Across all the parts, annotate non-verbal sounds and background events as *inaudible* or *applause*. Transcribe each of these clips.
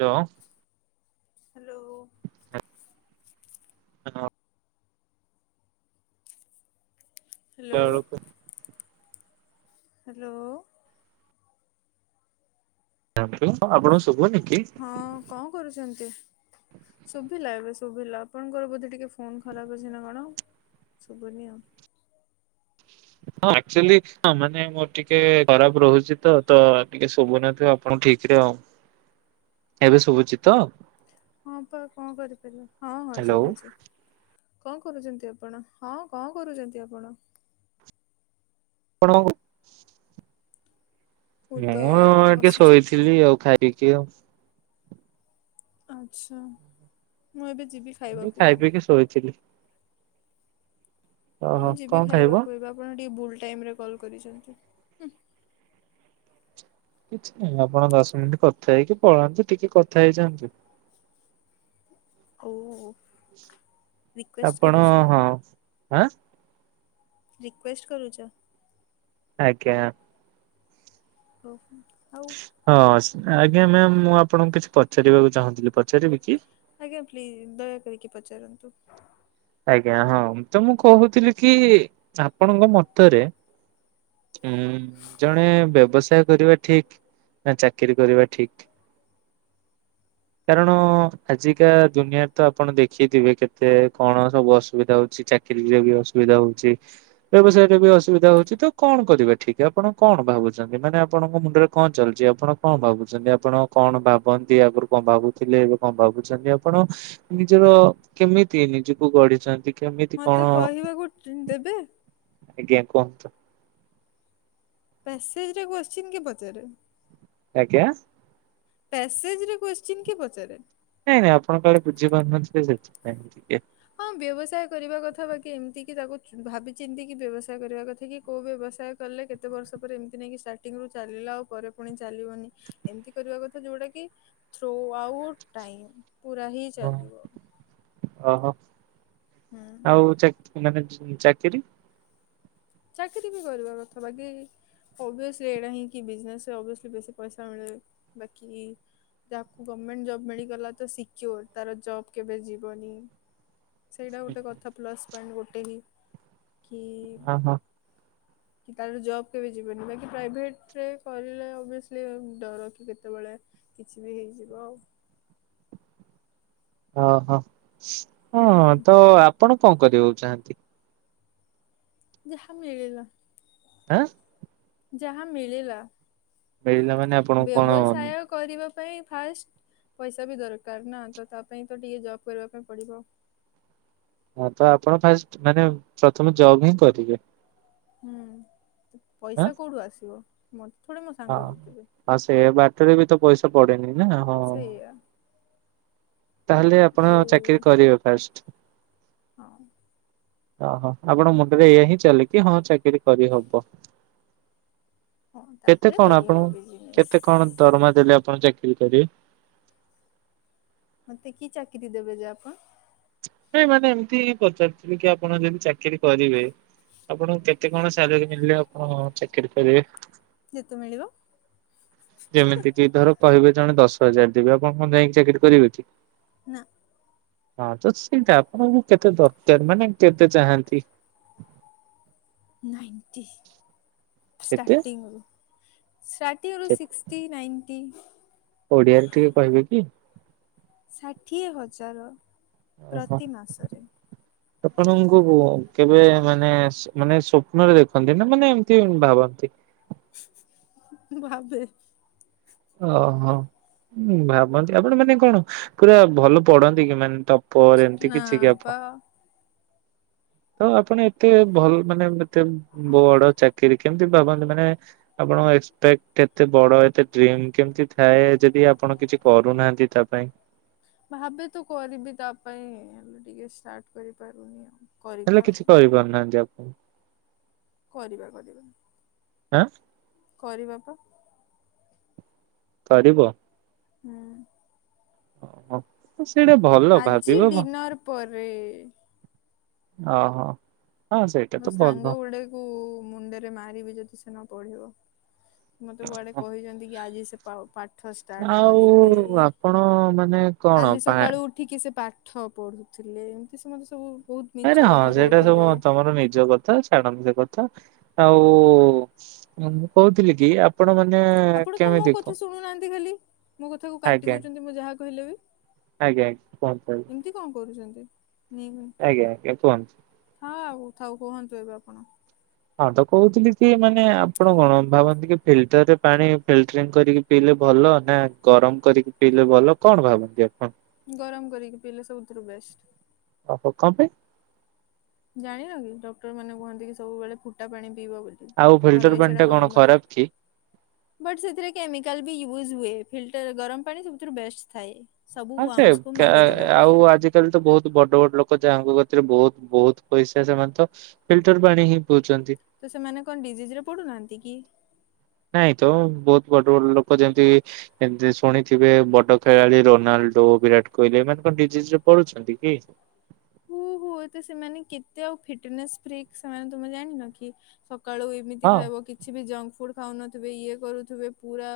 Hello. Hello. ହଁ hello ଆଳକୁ। Hello. ଆପଣ। ହଁ କଣ କରୁଛନ୍ତି? ଶୁଭିଲା ଏବେ ଶୁଭିଲା ଆପଣଙ୍କର ବୋଧେ ଟିକେ ଫୋନ ଖରାପ ଅଛି ନା କଣ? ସୁବୁନି ଆଉ। ହଁ ଆକଚୁଆଲି ହଁ ମାନେ ମୋର ଟିକେ ଖରାପ ରହୁଚି ତ ତ ଟିକେ ଶୁଭୁନଥିବ ଆପଣ ଠିକ ରେ ଆଉ ଏବେ ଶୁବୁଚିତ? ହଁ ପା କଣ କରିପାରିବା ହଁ ହଁ ହ୍ୟାଲୋ ଶୁବୁଚି। କଣ କରୁଚନ୍ତି ଆପଣ ହଁ କଣ କରୁଚନ୍ତି ଆପଣ? କଣ, ମୁଁ ମୁଁ ତ ଟିକେ ବସିଛି ଶୋଇଥିଲି ଆଉ ଖାଇକି ଆଉ। ଆଛା ମୁଁ ଏବେ। ଯିବି ମୁ ଖାଇବାକୁ ଖାଇ ଆଉ। ପିଇକି ଶୋଇଥିଲି। ମୁଁ ଓହୋ ଯିବି କଣ ଖାଇବ? ଖାଇବାକୁ ଏବେ ଆପଣ ଟିକେ ଭୁଲ ଟାଇମରେ କଲ୍ କରିଛନ୍ତି। କିଛି ନାହିଁ ଆପଣ ଦଶ ମିନିଟ କଥା ହେଇକି ପଳାନ୍ତୁ ଟିକେ କଥା ହେଇଯାଆନ୍ତୁ। *inaudible* ଓ। ରିକ୍ୱେଷ୍ଟ ଆପଣ କରୁଛ ହଁ ଆଁ। ରିକୁଏଷ୍ଟ କରୁଚ। ଆଜ୍ଞା। ଓହୋ। ହଁ ଆଜ୍ଞା ମ୍ୟାମ ମୁଁ ଆପଣଙ୍କୁ କିଛି ପଚାରିବାକୁ ଚାହୁଁଥିଲି ପଚାରିବି କି। ଆଜ୍ଞା ପ୍ଲିଜ ଦୟା କରିକି ପଚାରନ୍ତୁ। ଆଜ୍ଞା ହଁ ତ ମୁଁ କହୁଥିଲି କି ଆପଣଙ୍କ ମତରେ ହୁଁ ଜଣେ ବ୍ୟବସାୟ କରିବା ଠିକ। ନା ଚାକିରିୀ କରିବା ଠିକ। କାରଣ ଆଜିକା ଦୁନିଆରେ ତ ଆପଣ ଦେଖିଥିବେ କେତେ କଣ ସବୁ ଅସୁବିଧା ହଉଛି ଚାକିରିରେ ବି ଅସୁବିଧା ହଉଛି ବ୍ୟବସାୟରେ ବି ଅସୁବିଧା ହଉଛି ତ କଣ କଣ କରିବା ଠିକ ଆପଣ କଣ ଭାବୁଛନ୍ତି ମାନେ ଆପଣଙ୍କ ମୁଣ୍ଡରେ କଣ ଚାଲିଛି ଆପଣ କଣ ଭାବୁଛନ୍ତି ଆପଣ କଣ ଣ ଭାବନ୍ତି ଆଗରୁ କଣ ଭାବୁଥିଲେ ଏବେ କଣ ଭାବୁଛନ୍ତି ଆପଣ ନିଜର କେମିତି ତି ନିଜକୁ ଗଢିଛନ୍ତି। କେମିତି କଣ ମତେ କହିବାକୁ ଦେବେ। ଆଜ୍ଞା କୁହନ୍ତୁ। ପାସେଜ ରେ କୁଶଚିନ କିଏ ପଚାରେ। ଆଜ୍ଞା। ପ୍ୟାସେଜରେ କୁସ୍ଚିନ କିଏ ପଚାରେ। ନାଇଁ ନାଇଁ ଆପଣ କାଲେ ବୁଝିପାରୁନଥିବେ ସେଥିପାଇଁ ଟିକେ ହଁ ବ୍ୟବସାୟ କରିବା କଥା ବାକି ଏମିତି କି ତାକୁ ଭାବିଚିନ୍ତି କି ବ୍ୟବସାୟ କରିବା କଥା କି କୋଉ ବ୍ୟବସାୟ କଲେ କେତେ ବର୍ଷ ପରେ ଏମିତି ନାଇକି ଷ୍ଟାର୍ଟିଂ ରୁ ଚାଲ ପରେ ପୁଣି ଚାଲିବନି ଏମିତି କରିବା କଥା ଯୋଉଟା କି ଥ୍ରୁ ଆଉଟ ଟାଇମ ପୁରା ହିଁ ହଁ ଚାଲିବ। ଓହୋ ହୁଁ। ଆଉ ଚାକ ମାନେ ଚାକିରି। ଚାକିରୀ ବି କରିବା କଥା ବାକି ଓବି୍ୟସଲୀ ଏଇଡା ହିଁ କି ବିଜନେସ ରେ ଅବି୍ୟସଲୀ ବେଶୀ ପଇସା ମିଳେ ବାକି ଯାହାକୁ ଗର୍ମେଣ୍ଟ ଜବ ମିଳିଗଲା ତ ସିକ୍ୟୋର ତାର ଜବ୍ କେବେ ଯିବନି। ସେଇଟା ଗୋଟେ କଥା ପ୍ଲସ୍ ପଏଣ୍ଟ ଗୋଟେ ହି କି ହଁ। କି ତାର ଜବ୍ କେବେ ଯିବନି ବାକି ପ୍ରାଇଭେଟରେ କଲେ ଓଭିଏସଲି ଡର କି କେତେବେଳେ କିଛି ବି ଯିବ ଆଉ। *inaudible* ଓ ହୋ ହଁ ହୁଁ ତ ଆପଣ କଣ କରିବାକୁ ଚାହାଁନ୍ତି? ଯାହା ମିଳିଲା। ଆଁ। ଯାହା ମିଳିଲା। ମିଳିଲା ମାନେ ଆପଣଙ୍କୁ କଣ ବ୍ୟବସାୟ କରିବା ପା ପାଇଁ ଫାଷ୍ଟ ପଇସା ବି ଦରକାର ନା। ତ ତା ପାଇଁ ତ ଟିକେ ଜବ୍ କରିବା ପାଇଁ ପଡିବ। ହଁ ତ ଆପଣ ଫାଷ୍ଟ ମାନେ ପ୍ରଥମେ ଜବ ହିଁ କରିବେ। ହୁଁ ଆଁ ପଇସା କୋଉଠୁ ଆସିବ ମ ହଁ ଆ ସେଇଆ ବାଟେରେ ବି ତ ପଇସା ପଡେନି ନା ହଁ। ସେଇଆ ତାହେଲେ ଆପଣ ଆଉ ଚାକିରି କରିବେ ଫାଷ୍ଟ। ହଁ। ଅହୋ ଆପଣ ମୁଣ୍ଡରେ ଏଇଆ ହିଁ ଚାଲିଚି ହଁ ଚାକିରି କରିହବ। ହଁ କେତେ ତାପରେ କଣ କରିହବ ଆପଣ ବିଜନେସ୍ କେତେ କଣ ଦରମା ଦେଲେ ଆପଣ ଚା ଚାକିରୀ କରିବେ। ମତେ କି ଚାକିରି ଦେବେ ଯେ ଆପଣ? ନାଇଁ ମାନେ ଏମିତି ହି ପଚାରୁିଥିଲି। କି ଆପଣ ଯଦି ଚାକିରି କରିବେ। ଆପଣ କେତେ କଣ ସାଲେରୀ ମିଳିଲେ ଆପଣ ଚାକିରି କରିବେ। ଯେତେ ମିଳିବ। ଯେମିତି କି ଧର କହିବେ ଜଣେ ଦଶ ହଜାର ଦେବି। ଆପଣ କଣ ଯାଇକି ଚାକିରି କରିବେ କି? ନା। ହଁ ତ ସେଇଟା ଆପଣଙ୍କୁ କେତେ ଦରକାର ମାନେ କେତେ ଚାହାନ୍ତି। ନାଇଣ୍ଟି କେତେ? ଷ୍ଟାର୍ଟିଂରୁ। ଶାଟିଙ୍ଗରୁ ସିକ୍ସଟି ନାଇଣ୍ଟି। ଓଡିଆରେ ଟିକେ କହିବେ କି? ଷାଠିଏ ହଜାର ଓହୋ ପ୍ରତି ମାସରେ। ଆପଣଙ୍କୁ କେବେ ମାନେ ମାନେ ସପ୍ନରେ ଦେଖନ୍ତି। ନା ମାନେ ଏମିତି ଭାବନ୍ତି। ଭାବେ? ଓହୋ ଭାବନ୍ତି। ଆପଣ ମାନେ କଣ ପୁରା ଭଲ ପଢନ୍ତି କି? ମାନେ ତ ପରେ ଏମିତି ନା କିଛି ପା *unintelligible* ତ ଆପଣ ଏତେ ଭଲ ମାନେ ଏତେ ବଡ ଚାକିରି କେମିତି ଭାବନ୍ତି। ମାନେ ଅ ଆପଣଙ୍କ ଏକ୍ସପେକ୍ଟ ଏତେ ବଡ ଏତେ ଡିରିମ କେମିତି ଥାଏ। ଯଦି ଆପଣ କିଛି କରୁନାହାନ୍ତି ତା ପାଇଁ। ଭାବେ ତୁ କରିବି ତା ପାଇଁ ହେଲେ ଟିକେ ଷ୍ଟାର୍ଟ କରିପାରୁନି ଆଉ। କରିବା ହେଲେ ଆଉ କିଛି କରିପାରୁନାହାନ୍ତି ଆପଣ? କରିବା କରିବା। ଆଁ। କରିବାପା। କରିବ। ହୁଁ। ଓ ହୋ। ଆଜି ଡିନର୍ ପରେ ଓ ହୋ। ମୋ ସାଙ୍ଗ ଗୁଡେକୁ ମୁଣ୍ଡରେ ମାରିବି ଯଦି ସେ ନ ପଢିବ। ମତେ କୁଆଡେ କହିଛନ୍ତି କି ଆଜି ସେ ପାଠ ଷ୍ଟାର୍ଟ ଆଉ କରିବେ। ଆପଣ ମାନେ କଣ କାଲି ପା ସକାଳୁ ଉଠିକି ସେ ପାଠ ପଢୁଥିଲେ। ଏମିତି ସମତେ ସବୁ ବହୁତ ନାଇଁ ମିଛ ନାଇ ହଁ କଥା ସେଇଟା କହୁଥିଲେ ସବୁ ତମର ନିଜ କ ସେ ଛାଡନ୍ତୁ ସେ କଥା। ଆଉ ମୁଁ କହୁଥିଲି କି ଆପଣ ମାନ ଆପଣ କଣ ମୋ କଥା ଶୁଣୁନାହାନ୍ତି। ଖାଲି ମୋ କଥାକୁ କାଟି ଆଜ୍ଞା ଦଉଛନ୍ତି ମୁଁ ଯାହା କହିଲେ ବି? ଆଜ୍ଞା। ଆଜ୍ଞା କୁହନ୍ତୁ ଏମିତି କଣ କରୁଛନ୍ତି? ହଁ, ଆଜ୍ଞା ଆଜ୍ଞା ଆଜ୍ଞା କୁହନ୍ତୁ। ଆଉ ଥାଉ କୁହନ୍ତୁ ଏବେ ଆପଣ? ହଁ ତ କହୁଥିଲି କି ମାନେ -ଆପଣ କଣ ଭାବନ୍ତି କି, ଫିଲ୍ଟର ରେ ପାଣି ଫିଲଟ କରିକି ପିଇଲେ ଭଲ, ନା ଗରମ କରିକି ପିଇଲେ ଭଲ, କଣ ଭାବନ୍ତି? ଆପଣ? ଗରମ କରିକି ପିଇଲେ ସବୁଥିରୁ ବେଷ୍ଟ। ଓହୋ କଣ ପାଇଁ ଜାଣିଲ କି? ଡକ୍ଟର ମାନେ କୁହନ୍ତି କି ସବୁବେଳେ ଫୁଟା ପାଣି ପିଇବ ବୋଲି ଆଉ ଫିଲ୍ଟର ପାଣି ଟା କଣ ଖରାପ କି? ବଟ -ସେଥିରେ କେମିକାଲ ବି ଇଉଜ ହୁଏ, ଫିଲଟର ଗରମ ପାଣି ସବୁଠାରୁ ବେଷ୍ଟ ଥାଏ। ସବୁ ଆଁ ଯେ ୱାର୍ମସକୁ ମାରିଦେବା ଆଉ ପାଇଁ ଆଜିକାଲି ତ ବହୁତ ବଡ ବଡ ଲୋକ ଙ୍କତିରେ ବହୁତ ବହୁତ ପଇସା, ସେମାନେ ତ ଫିଲଟର ପାଣି ହିଁ ପିଉଛନ୍ତି ତ ସେମାନେ କଣ ଡିଜିଜ ରେ ପଡୁନାହାନ୍ତି କି? ନାଇଁ ତ, ବହୁତ ବଡ ବଡ ଲୋକ ଯେମିତିତି ଶୁଣିଥିବେ, ବଡ ଖେଳାଳି ରୋନାଲଡ ବିରାଟ କୋହଲି, ଏମାନେ କଣ ଡିଜିଜ ରେ ପଢୁଛନ୍ତି କି? ହୁଏତ ସେମାନେ କେତେ ଆଉ ଫିଟନେସ ଫ୍ର ସେମାନେ ତମେ ଜାଣିନ କି? ସକାଳୁ ଏମିତି ହଁ ଖାଇବ, କିଛି ବି ଜଙ୍କ ଫୁଡ ଖାଉନଥିବେ, ଇଏ କରୁଥିବେ, ପୁରା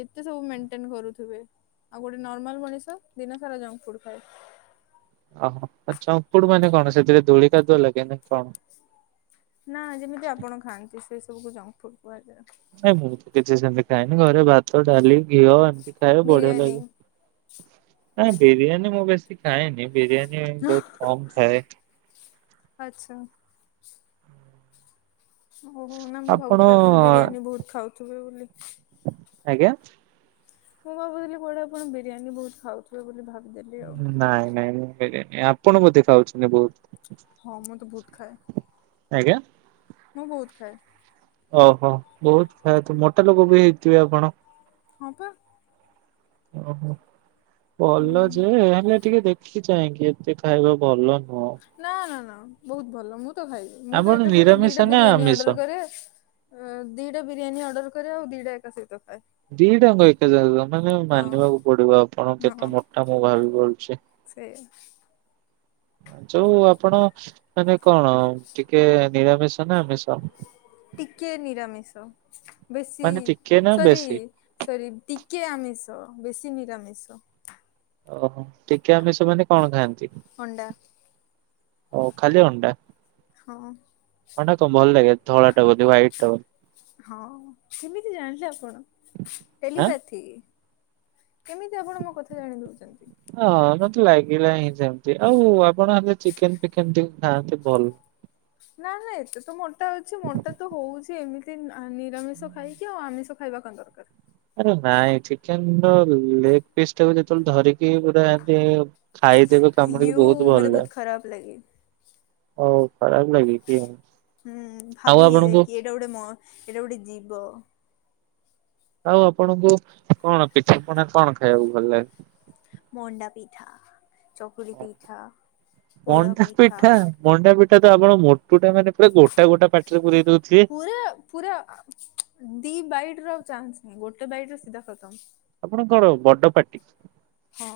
କେତେ ସବୁ ମେଣ୍ଟେନ କରୁଥିବେ ଆଉ ଗୋଟେ ନର୍ମାଲ ମଣିଷ, ଦିନ ସାରା ଜଙ୍କ ଫୁଡ ଖାଏ। ଆଛା, ଉପୁଡ ମାନେ କଣ ସେଥିରେ ଧୂଳି କାଦୁଅ ଲାଗେନି କଣ? ନା ଯେମିତି ଆପଣ ଖାଆନ୍ତି, ସେ ସବୁକୁ ଜଙ୍କ ଫୁଡ କୁହାଯାଏ। ନାଇଁ, ମୁଁ ତ କିଛି ସେମିତି ଖାଇନି, ଘରେ ଭାତ, ଡାଲି, ଘିଅ ଖାଇବା ବଢିଆ ବିରିୟାନୀ ଲାଗେ ନା, ବିରିୟାନୀ ମୁଁ ବେଶୀ ଖାଏନି। ବିରିୟାନ ବହୁତ କମ ଖାଏ। ଆଛା। ଓହୋ, ନା ମୁଁ ଭାବୁଥିଲି ଆପଣ ବିରିୟାନୀ ବହୁତ ଖାଉଥିବେ ବୋଲି। ଆଜ୍ଞା। ମୁଁ ଭାବୁଥିଲି କୋଉଟେ ଆପଣ ବିରିୟାନୀ ବହୁତ ଖାଉଥିବ ବୋଲି, ଭାବି ନାଇଁ ନାଇଁ, ବିରିୟାନି, ଆପଣ ବୋଧେ ଖାଉଛନ୍ତି ବହୁତ? ହଁ ମୁଁ ତ ବହୁତ ଖାଏ। ଆଜ୍ଞା। ମୁଁ ବହୁତ ଖାଏ। ଓହୋ ବହୁତ ଫ୍ୟା ମୋଟା ଲୋକ ବି ହେଇଥିବେ ଆପଣ? ହଁ ପା ଓହୋ ଭଲ ଯେ- ହେଲେ ଟିକେ ଦେଖ କି ଚାହିଙ୍କି ଏତେ ଖାଇବା ଭଲନ ନା ନା ନା ବହୁତ ଭଲ। ମୁଁ ତ ଖାଇବି, ମୁଁ ତ ଆପଣ ଏକା ସହିତ ନିରାମିଷ ଦିଟା ନା ବିରିୟାନୀ ଆମିଷ? ଅର୍ଡର କରେ। ଅ ଦିଟା ବିରିୟାନୀ ଅର୍ଡର କରେ, ଆଉ ଦିଟା ଏକା ସହିତ। ଖାଏ। ଦି ଟାଙ୍କ ଏକ ସାଙ୍ଗ ମାନେ ମାନିବାକୁ ହଁ ପଡିବ, ଆପଣ ହଁ କେତେ ମୋଟା ମୁଁ ଭାବି ପାରୁଛି। ସେଇଆ। ଯୋଉ ଆପଣ ମାନେ କଣ ଟିକେ, ନିରାମିଷ ନା ଆମିଷ? ଟିକେ ନିରାମିଷ। ବେଶୀ ମାନେ ଟିକେ ନା ସରି, ବେଶୀ? ସରି, ଟିକେ ଆମିସ୍ ତ ବେଶି ନିରାମିଷ। ଓହୋ ଟିକେ ଆମିଷ ମାନେ କଣ ଖାଆନ୍ତି? ଅଣ୍ଡା। ଓ ଖାଲି ଅଣ୍ଡା? ହଁ। ଅଣ୍ଡା କଣ ଭଲ ଲାଗେ, ଧଳା ଟା ବୋଧେ ହ୍ୱାଇଟ ଟା ବୋଧେ। ହଁ, କେମିତି ଜାଣିଲେ ଆପଣ? ଆଁ? ଟେଲିପାଥି। କେମିତି ଆପଣ ମୋ କଥା ଜାଣି ଦଉଛନ୍ତି? ହଁ, ମତେ ଲାଗିଲା ହିଁ ସେମତି ଆଉ ଆପଣଲେ ଚିକେନ୍ ଫିକେନ୍ ଟିକେ ଖାଆନ୍ତେ ଭଲ। ନା ନା ଏତେ ତ ମୋଟା ଅଛି। ମୋଟା ତ ହଉଛି ଏମିତି ନିରାମିଷ ଆ ଖାଇକି ଆଉ ଆମିଷ ଖାଇବା କଣ ଦରକାର। ଆରେ ନାଇଁ, ଚିକେନ ର ଲେଗ ପିସ୍ ଟାକୁ ଯେତେବେଳେ ଧରିକି ପୁରା ଏମିତି ଖାଇଦବ କାମୁଡ଼ିକି ୟୁ ବହୁତ ମତେ ଭଲ। ଖରାପ ଲାଗେ ଓଃ ଖରାପ ଲାଗେ କି। ହୁଁ ଆଉ ଭାବି ଆପଣଙ୍କୁ ହେଇଯାଏକି ଏଇଟା ଗୋଟେ ମ ଏଇଟା ଗୋଟେ ଜୀବ। ଆଉ ଆପଣଙ୍କୁ, କଣ କିଛି ମାନେ କଣ ଖାଇବାକୁ ଭଲ ଲାଗେ। ମଣ୍ଡା ପିଠା। ଚକୁଳି ପିଠା ପୋଡ଼ ପିଠା। ସେ ତ ଆପଣ ମୋଟୁ ଟା ମାନେ ପୁରା ଗୋଟା ଗୋଟା ପାଟିରେ ପୁରେଇ ଦଉଥିବେ। ପୁରା ପୁରା ଦି ବାଇଟ ର ଚାନ୍ସ ନାଇଁ ଗୋଟେ ବାଇଟରେ ସିଧା ଖଥମ। ଆପଣଙ୍କଣ ବଡ ପାଟି। ହଁ।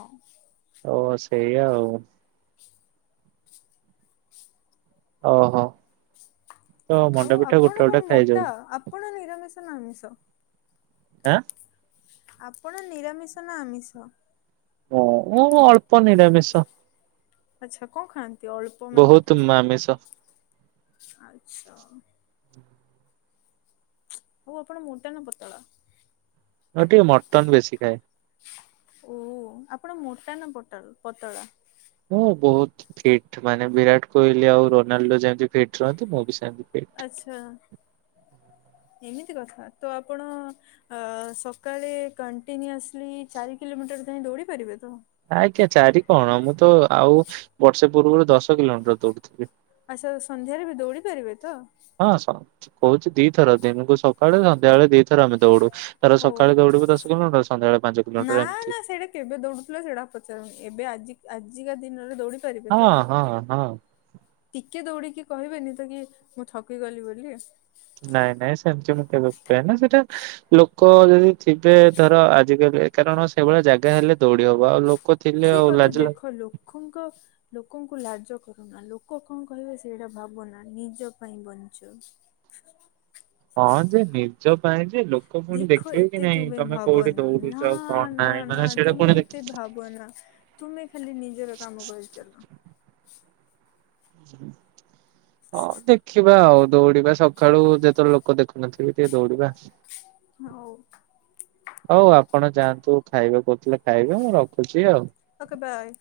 ଓ ସେଇଆ ଆଉ। ଓ ହୋ। ଆଉ ଆପଣ କଣ ମୋଟା, ଆପଣ ନିରାମିଷ ନା ଆମିଷ। ଆଁ। ଆପଣ ନିରାମିଷ ନା ଆମିଷ। ହଁ ମୁଁ ଅଳ୍ପ ନିରାମିଷ। ଆଚ୍ଛା କଣ ଖାଆନ୍ତି। ଅଳ୍ପ ମାନେ ବହୁତ ମାମିସ। ଆଚ୍ଛା। ଓଉ ଆପଣ ମୋଟା ନା ପତଳା। ଏଟି ମର୍ଟନ ବେଶୀ ଖାଏ। ଓ ଆପଣ ମୋଟା ନା ପୋଟଳ ପତଳା। ହଁ ବହୁତ ଫିଟ ମାନେ ବିରାଟ କୋହଲି ଆଉ ରୋନାଲଡୋ ଯେମିତି ଫିଟ୍ ରୁହନ୍ତି ମୁଁ ବି ସେମ। ଆଚ୍ଛା। ହୁଁ *inaudible* ଏମିତି କଥା ତ ଆପଣ ସକାଳେ କଣ୍ଟିନୁସଲି ଚାରି କିଲୋମିଟର ଧାଇଁ ଁ ଦୌଡ଼ି ପାରିବେ ତ? ଆଜ୍ଞା ଚାରି କଣ ମୁଁ ତ ଆଉ ବର୍ଷେ ପୂର୍ବରୁ ଦଶ କିଲୋମିଟର ଦୌଡୁଥିଲି। ଆଚ୍ଛା ସନ୍ଧ୍ୟାରେ ବି ଦୌଡ଼ି ପାରିବେ ତ? ହଁ କହୁଛି ଦିଥର ଦିନକୁ ସକାଳେ ସନ୍ଧ୍ୟାବେଳେ ଦି ଥର ଆମେ ଦୌଡୁ। ଧର ହଉ। ସକାଳେ ଦୌଡିବୁ ଦଶ କିଲୋମିଟର ସନ୍ଧ୍ୟାବେଳେ ପାଞ୍ଚ ନା କିଲୋମିଟର ନା ଏମିତି। ସେଇଟା କେବେ ଦୌଡୁଥିଲ ସେଇଟା ପଚାରୁନି ଏବେ ଆଜି ଆଜିକା ଦିନରେ ଦୌଡ଼ିି ହଁ ହଁ ହଁ। ଟିକେ ଦୌଡିକି କହିବେନି ତ କି ମୁଁ ଥକିଗଲି ବୋଲି। ନାଇଁ ନାଇଁ ସେମତି ମୁଁ କେବେ କୁହଏ ନା ସେଟା ଲୋକ ଯଦି ଥିବେ ଧର ଆଜିକାଲି। କାରଣ ସେଇଭଳିଆ ଜାଗା ହେଲେ ଦୌଡି ହବ ଆଉ ଲୋକ ଥିଲେ କି ଆଉ କଥା ଲାଜ ଲା ଦେଖ ଲୋକଙ୍କ ଲୋକଙ୍କୁ ଲାଜ କର ଲୋକ କଣ କହିବେ ସେଇଟା ଭାବନା ନିଜ ପାଇଁ ବଞ୍ଚ। ହଁ ଯେ ନିଜ ପାଇଁ। ଲୋକ ପୁଣି ଦେଖ ଦେଖିବେ କି ଏତେ ନାଇଁ ତୁମେ ତମେ କୋଉଠି ଭାବନା ନା ଦୌଡୁଛ କଣ ନା ନାହିଁ ନା ମାନେ ସେଇଟା ତୁମେ ପୁଣି ଏତେ ଦେଖ ଭାବନା। ତୁମେ ଖାଲି ନିଜର କାମ କରିଛ। ହ ହଁ ଦେଖିବା ଆଉ ଦୌଡିବା ସକାଳୁ ଯେତେବେଳେ ଲୋକ ଦେଖୁନଥିବେ ଟିକେ ଦୌଡିବା। ହଉ ହଉ ଆପଣ ଯଆନ୍ତୁ। ତୁ ଖାଇବା କହୁଥିଲେ ଖାଇବା ମୁଁ ରଖୁଛି ଆଉ। Okay bye.